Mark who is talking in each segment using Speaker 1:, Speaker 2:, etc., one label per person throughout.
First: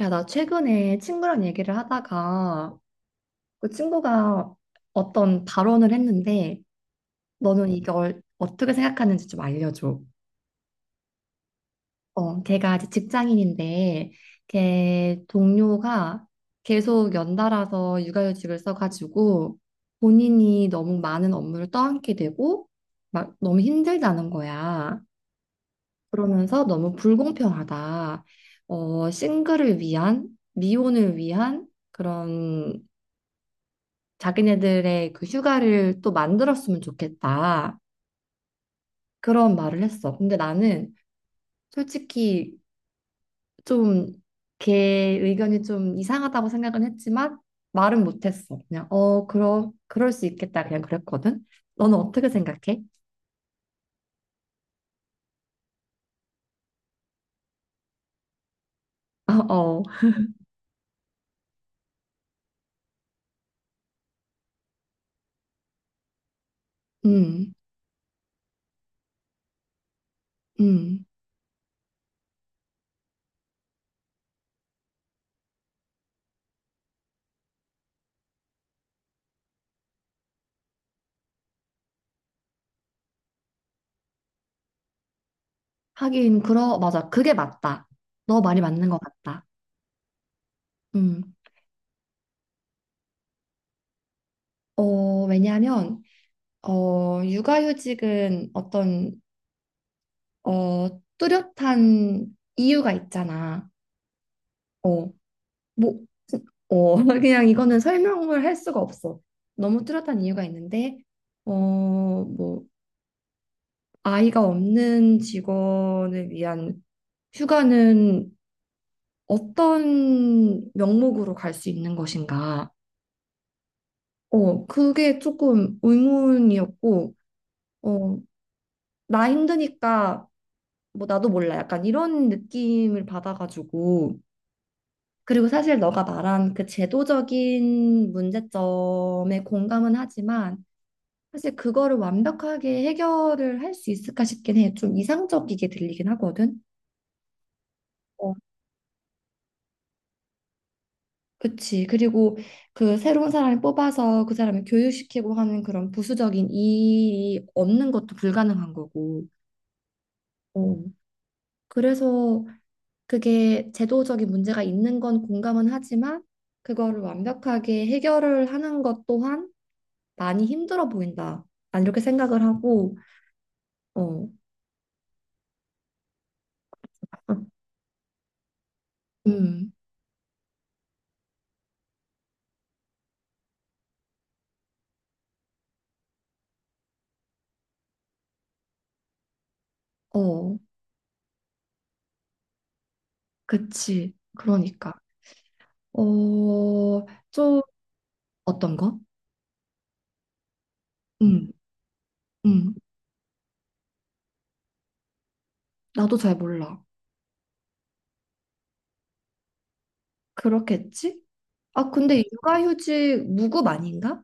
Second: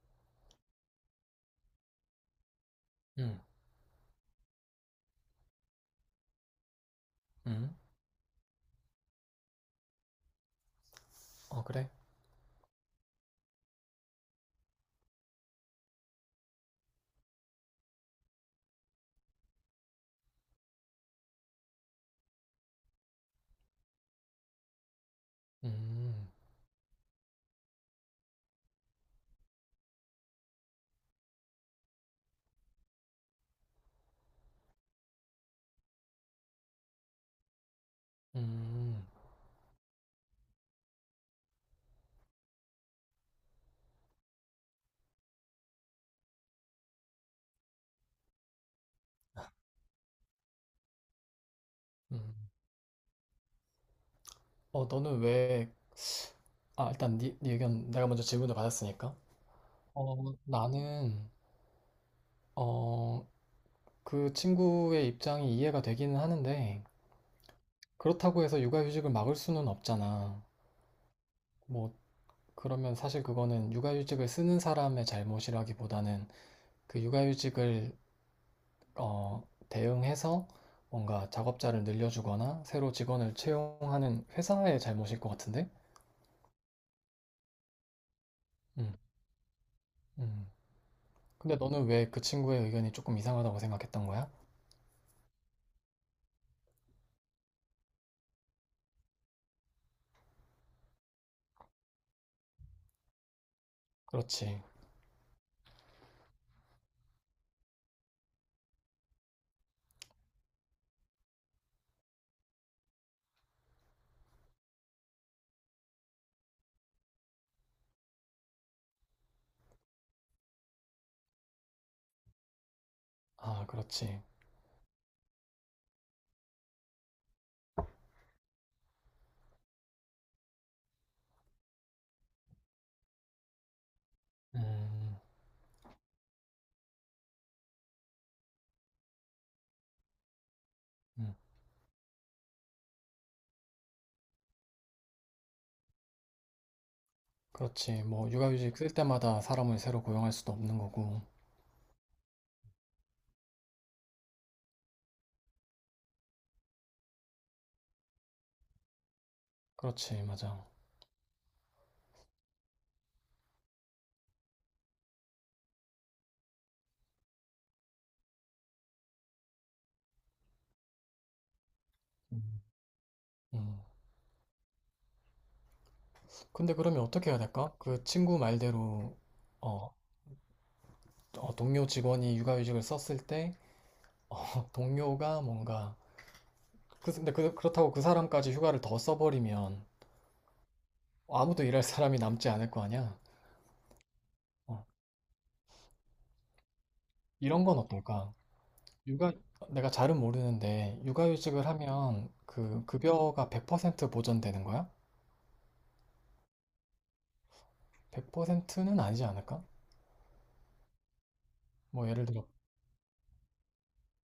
Speaker 1: 야, 나 최근에 친구랑 얘기를 하다가
Speaker 2: 음.
Speaker 1: 그 친구가 어떤 발언을 했는데 너는
Speaker 2: 음.
Speaker 1: 이걸 어떻게 생각하는지 좀 알려줘.
Speaker 2: 어, 그래?
Speaker 1: 걔가 이제 직장인인데 걔 동료가 계속 연달아서 육아휴직을 써가지고 본인이 너무 많은 업무를 떠안게 되고 막 너무 힘들다는 거야.
Speaker 2: 음.
Speaker 1: 그러면서 너무 불공평하다. 싱글을 위한, 미혼을 위한 그런 자기네들의 그 휴가를 또 만들었으면 좋겠다.
Speaker 2: 음.
Speaker 1: 그런 말을 했어. 근데 나는 솔직히 좀 걔 의견이 좀 이상하다고 생각은 했지만 말은 못했어. 그냥 그럼 그럴 수 있겠다. 그냥 그랬거든. 너는 어떻게
Speaker 2: 음.
Speaker 1: 생각해?
Speaker 2: 너는 왜, 아, 일단 네 의견, 내가 먼저 질문을 받았으니까.
Speaker 1: 어, 어,
Speaker 2: 어 나는, 어 그 친구의 입장이 이해가 되기는 하는데,
Speaker 1: 음,
Speaker 2: 그렇다고 해서 육아휴직을 막을 수는 없잖아.
Speaker 1: 음.
Speaker 2: 뭐, 그러면 사실 그거는 육아휴직을 쓰는 사람의 잘못이라기보다는 그 육아휴직을 어 대응해서 뭔가 작업자를 늘려주거나 새로 직원을 채용하는 회사의 잘못일 것 같은데?
Speaker 1: 하긴 그러 맞아. 그게 맞다. 너 말이 맞는
Speaker 2: 음.
Speaker 1: 것 같다.
Speaker 2: 음.
Speaker 1: 음.
Speaker 2: 근데 너는 왜 그 친구의 의견이 조금 이상하다고 생각했던 거야?
Speaker 1: 어, 왜냐하면 육아휴직은 어떤 어, 뚜렷한 이유가 있잖아.
Speaker 2: 그렇지.
Speaker 1: 어, 뭐, 어, 그냥 이거는 설명을 할 수가 없어. 너무 뚜렷한 이유가 있는데, 뭐, 아이가 없는 직원을 위한 휴가는 어떤 명목으로 갈 수 있는 것인가?
Speaker 2: 아, 그렇지.
Speaker 1: 그게 조금 의문이었고, 어, 나 힘드니까, 뭐, 나도 몰라. 약간 이런 느낌을 받아가지고,
Speaker 2: 음,
Speaker 1: 그리고 사실 너가 말한 그 제도적인 문제점에 공감은 하지만
Speaker 2: 음.
Speaker 1: 사실 그거를 완벽하게 해결을 할 수 있을까 싶긴 해. 좀 이상적이게 들리긴 하거든.
Speaker 2: 그렇지. 뭐,
Speaker 1: 어,
Speaker 2: 육아휴직 쓸 때마다 사람을 새로 고용할 수도 없는 거고.
Speaker 1: 그치. 그리고 그 새로운 사람을 뽑아서 그 사람을 교육시키고 하는 그런 부수적인 일이 없는 것도 불가능한 거고.
Speaker 2: 그렇지, 맞아.
Speaker 1: 어, 그래서 그게 제도적인 문제가 있는 건 공감은 하지만 그거를 완벽하게 해결을 하는 것 또한 많이 힘들어 보인다. 난 이렇게 생각을
Speaker 2: 음,
Speaker 1: 하고,
Speaker 2: 음.
Speaker 1: 어,
Speaker 2: 근데 그러면 어떻게
Speaker 1: 아,
Speaker 2: 해야 될까? 그 친구 말대로,
Speaker 1: 음,
Speaker 2: 어, 동료 직원이 육아휴직을 썼을 때, 어, 동료가 뭔가, 그렇다고 그 사람까지 휴가를 더 써버리면
Speaker 1: 어,
Speaker 2: 아무도 일할 사람이 남지 않을 거 아니야?
Speaker 1: 그치.
Speaker 2: 어,
Speaker 1: 그러니까. 어, 좀.
Speaker 2: 이런 건 어떨까?
Speaker 1: 어떤 거?
Speaker 2: 육아 내가 잘은 모르는데,
Speaker 1: 음,
Speaker 2: 육아휴직을 하면
Speaker 1: 음,
Speaker 2: 그 급여가 100% 보전되는 거야?
Speaker 1: 나도 잘 몰라.
Speaker 2: 100%는 아니지 않을까?
Speaker 1: 그렇겠지? 아,
Speaker 2: 뭐,
Speaker 1: 근데
Speaker 2: 예를 들어.
Speaker 1: 육아휴직 무급 아닌가?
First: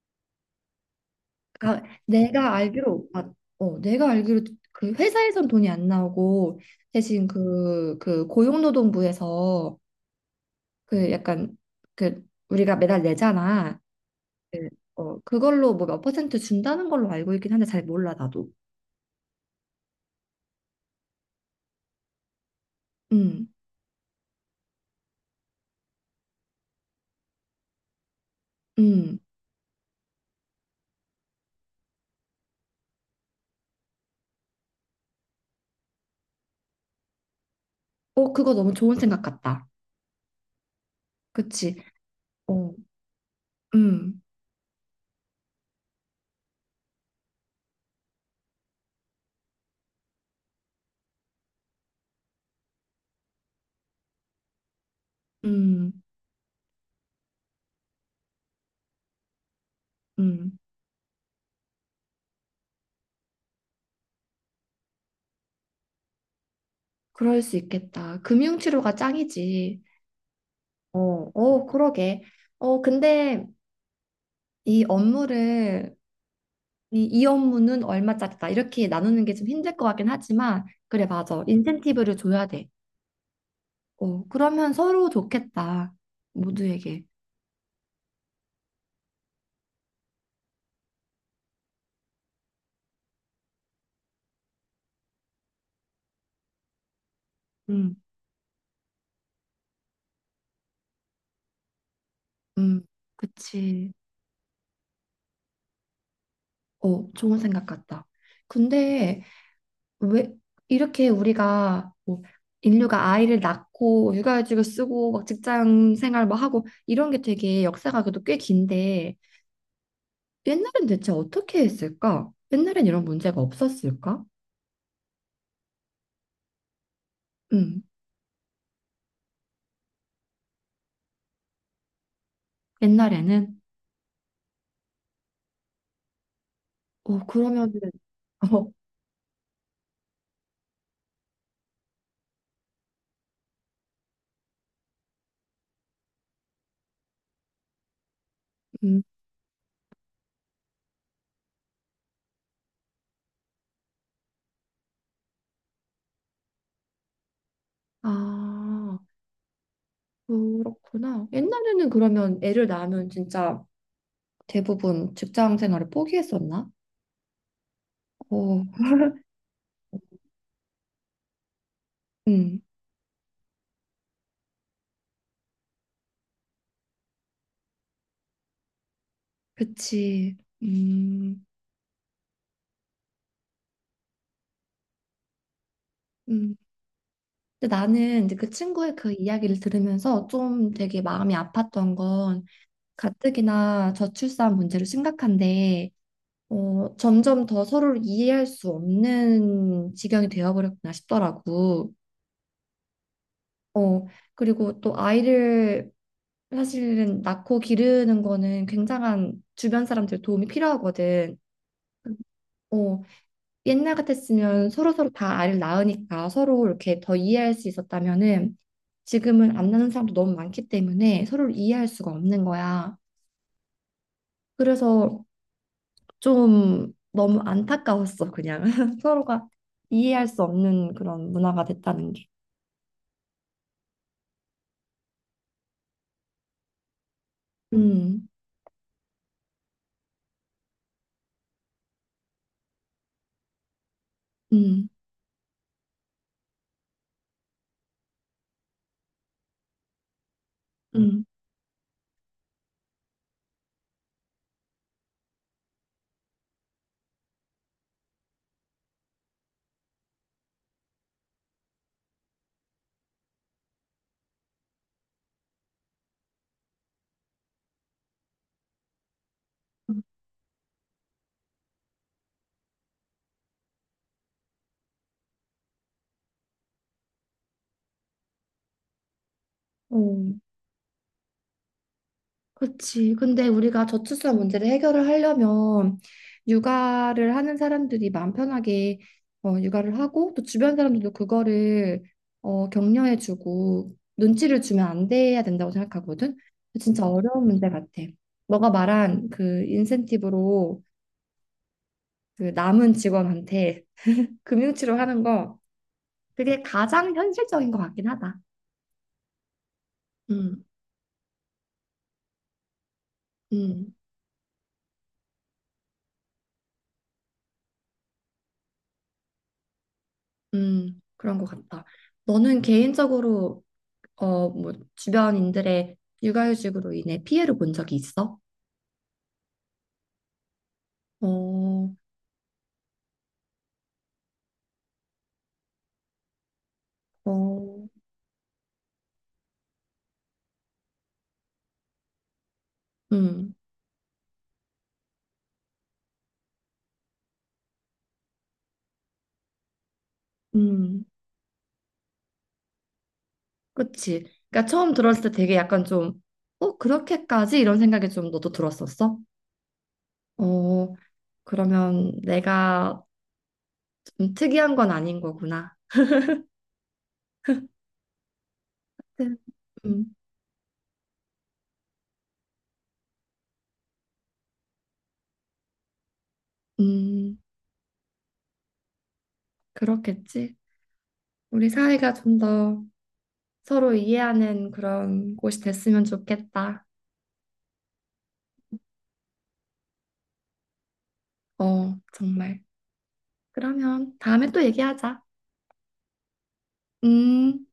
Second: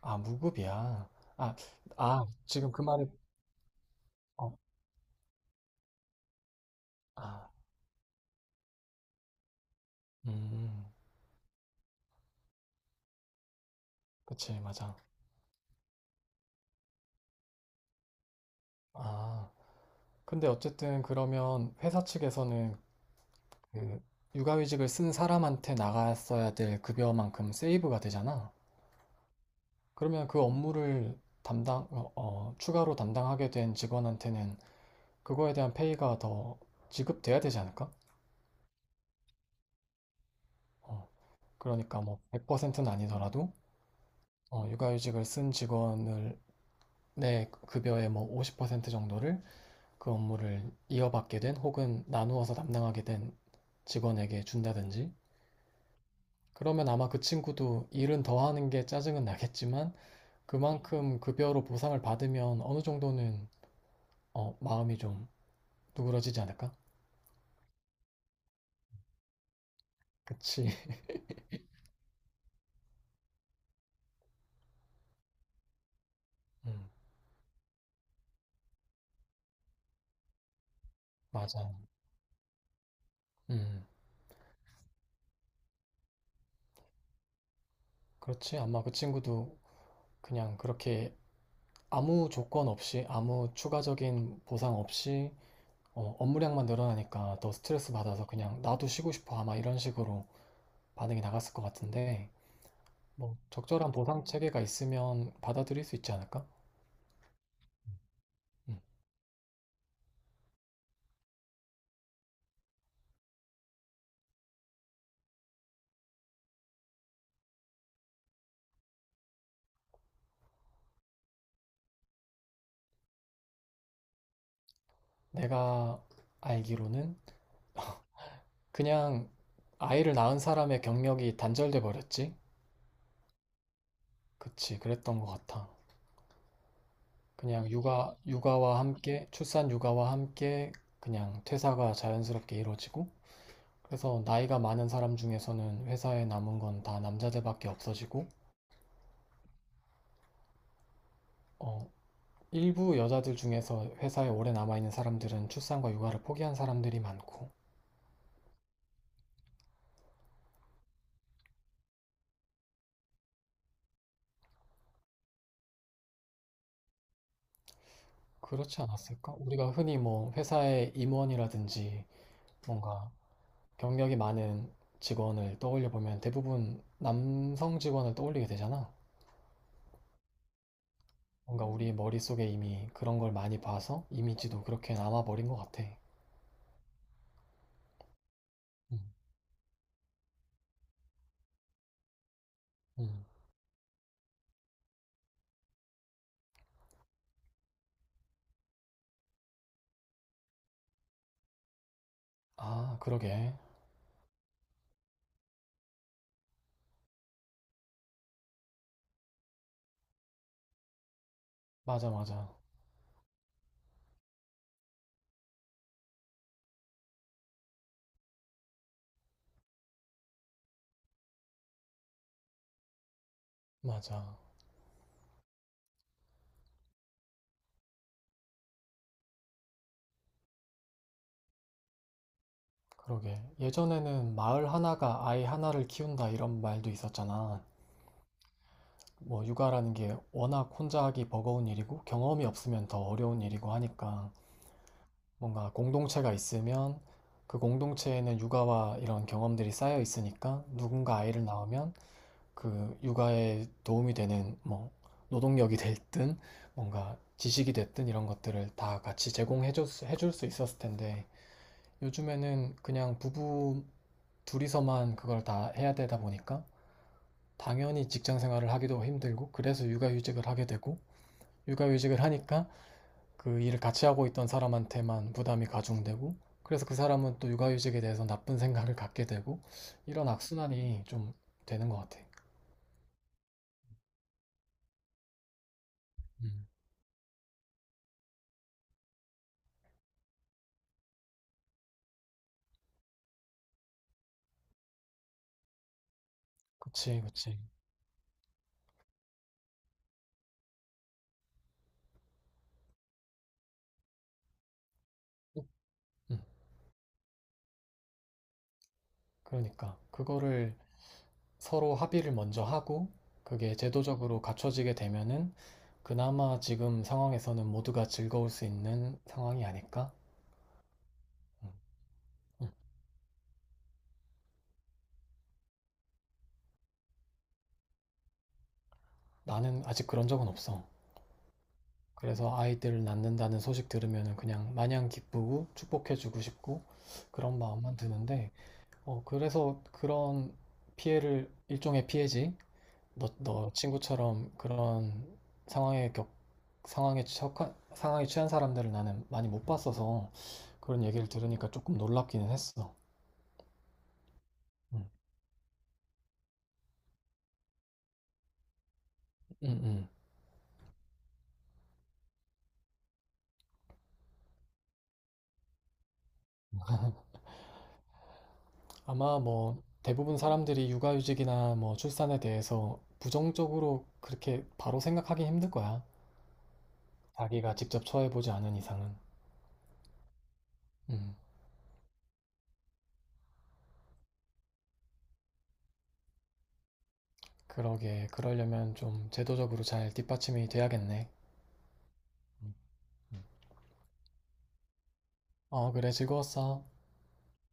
Speaker 2: 아, 무급이야. 아,
Speaker 1: 아,
Speaker 2: 아, 지금 그 말이.
Speaker 1: 내가 알기로
Speaker 2: 어,
Speaker 1: 그 회사에선 돈이 안 나오고 대신
Speaker 2: 아,
Speaker 1: 그 고용노동부에서
Speaker 2: 음,
Speaker 1: 그 약간 그 우리가 매달 내잖아.
Speaker 2: 그치,
Speaker 1: 그,
Speaker 2: 맞아.
Speaker 1: 그걸로 뭐 몇 퍼센트 준다는 걸로 알고 있긴 한데 잘 몰라, 나도.
Speaker 2: 아, 근데 어쨌든 그러면 회사 측에서는
Speaker 1: 음,
Speaker 2: 그 육아휴직을 쓴 사람한테 나갔어야 될 급여만큼 세이브가 되잖아.
Speaker 1: 음.
Speaker 2: 그러면 그 업무를 추가로 담당하게 된 직원한테는 그거에 대한 페이가 더 지급돼야 되지 않을까?
Speaker 1: 어, 그거 너무 좋은 생각 같다.
Speaker 2: 어,
Speaker 1: 그치?
Speaker 2: 그러니까 뭐
Speaker 1: 어,
Speaker 2: 100%는 아니더라도
Speaker 1: 음,
Speaker 2: 육아휴직을 쓴 직원을, 내 급여의 뭐 50% 정도를 그 업무를 이어받게 된, 혹은 나누어서 담당하게 된 직원에게 준다든지.
Speaker 1: 음,
Speaker 2: 그러면 아마 그 친구도 일은 더 하는 게 짜증은 나겠지만,
Speaker 1: 음.
Speaker 2: 그만큼 급여로 보상을 받으면 어느 정도는 마음이 좀 누그러지지 않을까?
Speaker 1: 그럴 수 있겠다. 금융치료가 짱이지.
Speaker 2: 그치.
Speaker 1: 어, 어, 그러게. 근데 이 업무를,
Speaker 2: 음,
Speaker 1: 이 업무는 얼마짜리다. 이렇게 나누는 게 좀 힘들 것 같긴 하지만, 그래, 맞아.
Speaker 2: 맞아.
Speaker 1: 인센티브를 줘야 돼.
Speaker 2: 음,
Speaker 1: 그러면 서로 좋겠다. 모두에게.
Speaker 2: 그렇지. 아마 그 친구도 그냥 그렇게 아무 조건 없이, 아무 추가적인 보상 없이 업무량만 늘어나니까 더 스트레스
Speaker 1: 음,
Speaker 2: 받아서 그냥 나도 쉬고 싶어, 아마 이런 식으로 반응이 나갔을 것 같은데,
Speaker 1: 음.
Speaker 2: 뭐
Speaker 1: 그치.
Speaker 2: 적절한 보상 체계가 있으면 받아들일 수 있지 않을까?
Speaker 1: 어, 좋은 생각 같다.
Speaker 2: 음.
Speaker 1: 근데 왜 이렇게 우리가 뭐 인류가 아이를 낳고 육아휴직을 쓰고 막 직장 생활 뭐 하고 이런 게 되게 역사가 그래도 꽤 긴데 옛날엔 대체 어떻게 했을까? 옛날엔 이런 문제가 없었을까?
Speaker 2: 내가 알기로는,
Speaker 1: 음,
Speaker 2: 그냥 아이를 낳은 사람의 경력이 단절돼 버렸지?
Speaker 1: 옛날에는
Speaker 2: 그치, 그랬던 것 같아.
Speaker 1: 어
Speaker 2: 그냥
Speaker 1: 그러면은 어,
Speaker 2: 육아와 함께, 출산 육아와 함께 그냥 퇴사가 자연스럽게 이루어지고, 그래서 나이가 많은 사람 중에서는 회사에 남은 건 다 남자들밖에 없어지고,
Speaker 1: 음,
Speaker 2: 어, 일부 여자들 중에서 회사에 오래 남아있는 사람들은 출산과 육아를 포기한 사람들이 많고.
Speaker 1: 아 그렇구나. 옛날에는 그러면 애를 낳으면 진짜 대부분 직장 생활을 포기했었나? 어,
Speaker 2: 그렇지 않았을까? 우리가 흔히 뭐 회사의 임원이라든지
Speaker 1: 음.
Speaker 2: 뭔가 경력이 많은 직원을 떠올려 보면 대부분 남성 직원을 떠올리게 되잖아.
Speaker 1: 그치. 음,
Speaker 2: 뭔가 우리 머릿속에 이미 그런 걸 많이 봐서 이미지도 그렇게 남아버린 것 같아.
Speaker 1: 음. 근데 나는 이제 그 친구의
Speaker 2: 음,
Speaker 1: 그 이야기를 들으면서 좀 되게 마음이 아팠던 건
Speaker 2: 음.
Speaker 1: 가뜩이나 저출산 문제로 심각한데 점점 더 서로를 이해할 수 없는 지경이 되어버렸구나 싶더라고.
Speaker 2: 아, 그러게.
Speaker 1: 어, 그리고 또 아이를 사실은 낳고 기르는 거는 굉장한 주변 사람들 도움이 필요하거든.
Speaker 2: 맞아, 맞아.
Speaker 1: 어, 옛날 같았으면 서로서로 다 아이를 낳으니까 서로 이렇게 더 이해할 수 있었다면은 지금은 안 낳는 사람도 너무 많기 때문에 서로를 이해할 수가 없는 거야.
Speaker 2: 맞아.
Speaker 1: 그래서 좀 너무 안타까웠어, 그냥. 서로가 이해할 수 없는 그런 문화가 됐다는 게.
Speaker 2: 그러게. 예전에는 마을 하나가 아이 하나를 키운다, 이런 말도 있었잖아.
Speaker 1: 음,
Speaker 2: 뭐 육아라는 게 워낙 혼자 하기 버거운 일이고, 경험이 없으면 더 어려운 일이고 하니까,
Speaker 1: 음,
Speaker 2: 뭔가 공동체가 있으면 그 공동체에는 육아와 이런 경험들이 쌓여 있으니까 누군가
Speaker 1: 음.
Speaker 2: 아이를 낳으면 그 육아에 도움이 되는 뭐 노동력이 됐든 뭔가 지식이 됐든 이런 것들을 다 같이 제공해 줄 수 있었을 텐데, 요즘에는 그냥 부부 둘이서만 그걸 다 해야 되다 보니까 당연히 직장 생활을 하기도 힘들고, 그래서 육아휴직을 하게 되고, 육아휴직을 하니까 그 일을 같이 하고 있던 사람한테만 부담이 가중되고, 그래서 그 사람은 또 육아휴직에 대해서 나쁜 생각을 갖게 되고, 이런
Speaker 1: 어.
Speaker 2: 악순환이 좀 되는 것 같아.
Speaker 1: 그치. 근데 우리가 저출산 문제를 해결을 하려면
Speaker 2: 음,
Speaker 1: 육아를 하는 사람들이 마음 편하게 육아를 하고 또 주변 사람들도 그거를 격려해주고 눈치를 주면 안 돼야 된다고 생각하거든. 진짜
Speaker 2: 그치,
Speaker 1: 어려운
Speaker 2: 그치.
Speaker 1: 문제 같아. 너가 말한 그 인센티브로 그 남은 직원한테 금융치료 하는 거
Speaker 2: 음,
Speaker 1: 그게 가장 현실적인 것 같긴 하다.
Speaker 2: 그러니까
Speaker 1: 음,
Speaker 2: 그거를 서로 합의를 먼저 하고 그게
Speaker 1: 음,
Speaker 2: 제도적으로 갖춰지게 되면은 그나마 지금 상황에서는 모두가 즐거울 수 있는 상황이 아닐까?
Speaker 1: 음, 그런 것
Speaker 2: 음,
Speaker 1: 같다. 너는
Speaker 2: 음.
Speaker 1: 개인적으로 뭐, 주변인들의 육아휴직으로 인해 피해를 본 적이 있어?
Speaker 2: 나는 아직 그런 적은 없어.
Speaker 1: 어,
Speaker 2: 그래서 아이들을 낳는다는 소식 들으면 그냥 마냥 기쁘고 축복해주고 싶고 그런
Speaker 1: 어,
Speaker 2: 마음만 드는데, 어, 그래서 그런 피해를, 일종의 피해지.
Speaker 1: 음,
Speaker 2: 너 친구처럼 그런 상황에 겪, 상황에 처한, 상황에 취한 사람들을 나는 많이 못 봤어서
Speaker 1: 음,
Speaker 2: 그런 얘기를 들으니까 조금 놀랍기는 했어.
Speaker 1: 그치. 그러니까 처음
Speaker 2: 응,
Speaker 1: 들었을 때 되게 약간 좀, 어, 그렇게까지? 이런 생각이 좀 너도 들었었어?
Speaker 2: 응, 응.
Speaker 1: 어, 그러면 내가 좀 특이한 건 아닌 거구나. 음,
Speaker 2: 아마 뭐
Speaker 1: 음,
Speaker 2: 대부분 사람들이 육아휴직이나 뭐 출산에 대해서 부정적으로 그렇게 바로 생각하기 힘들 거야.
Speaker 1: 음,
Speaker 2: 자기가 직접 처해보지 않은 이상은.
Speaker 1: 그렇겠지.
Speaker 2: 음,
Speaker 1: 우리 사회가 좀 더 서로 이해하는 그런 곳이 됐으면 좋겠다.
Speaker 2: 그러게. 그러려면 좀 제도적으로 잘 뒷받침이 돼야겠네.
Speaker 1: 어, 정말.
Speaker 2: 음, 음.
Speaker 1: 그러면 다음에 또 얘기하자.
Speaker 2: 어, 그래. 즐거웠어.
Speaker 1: 음.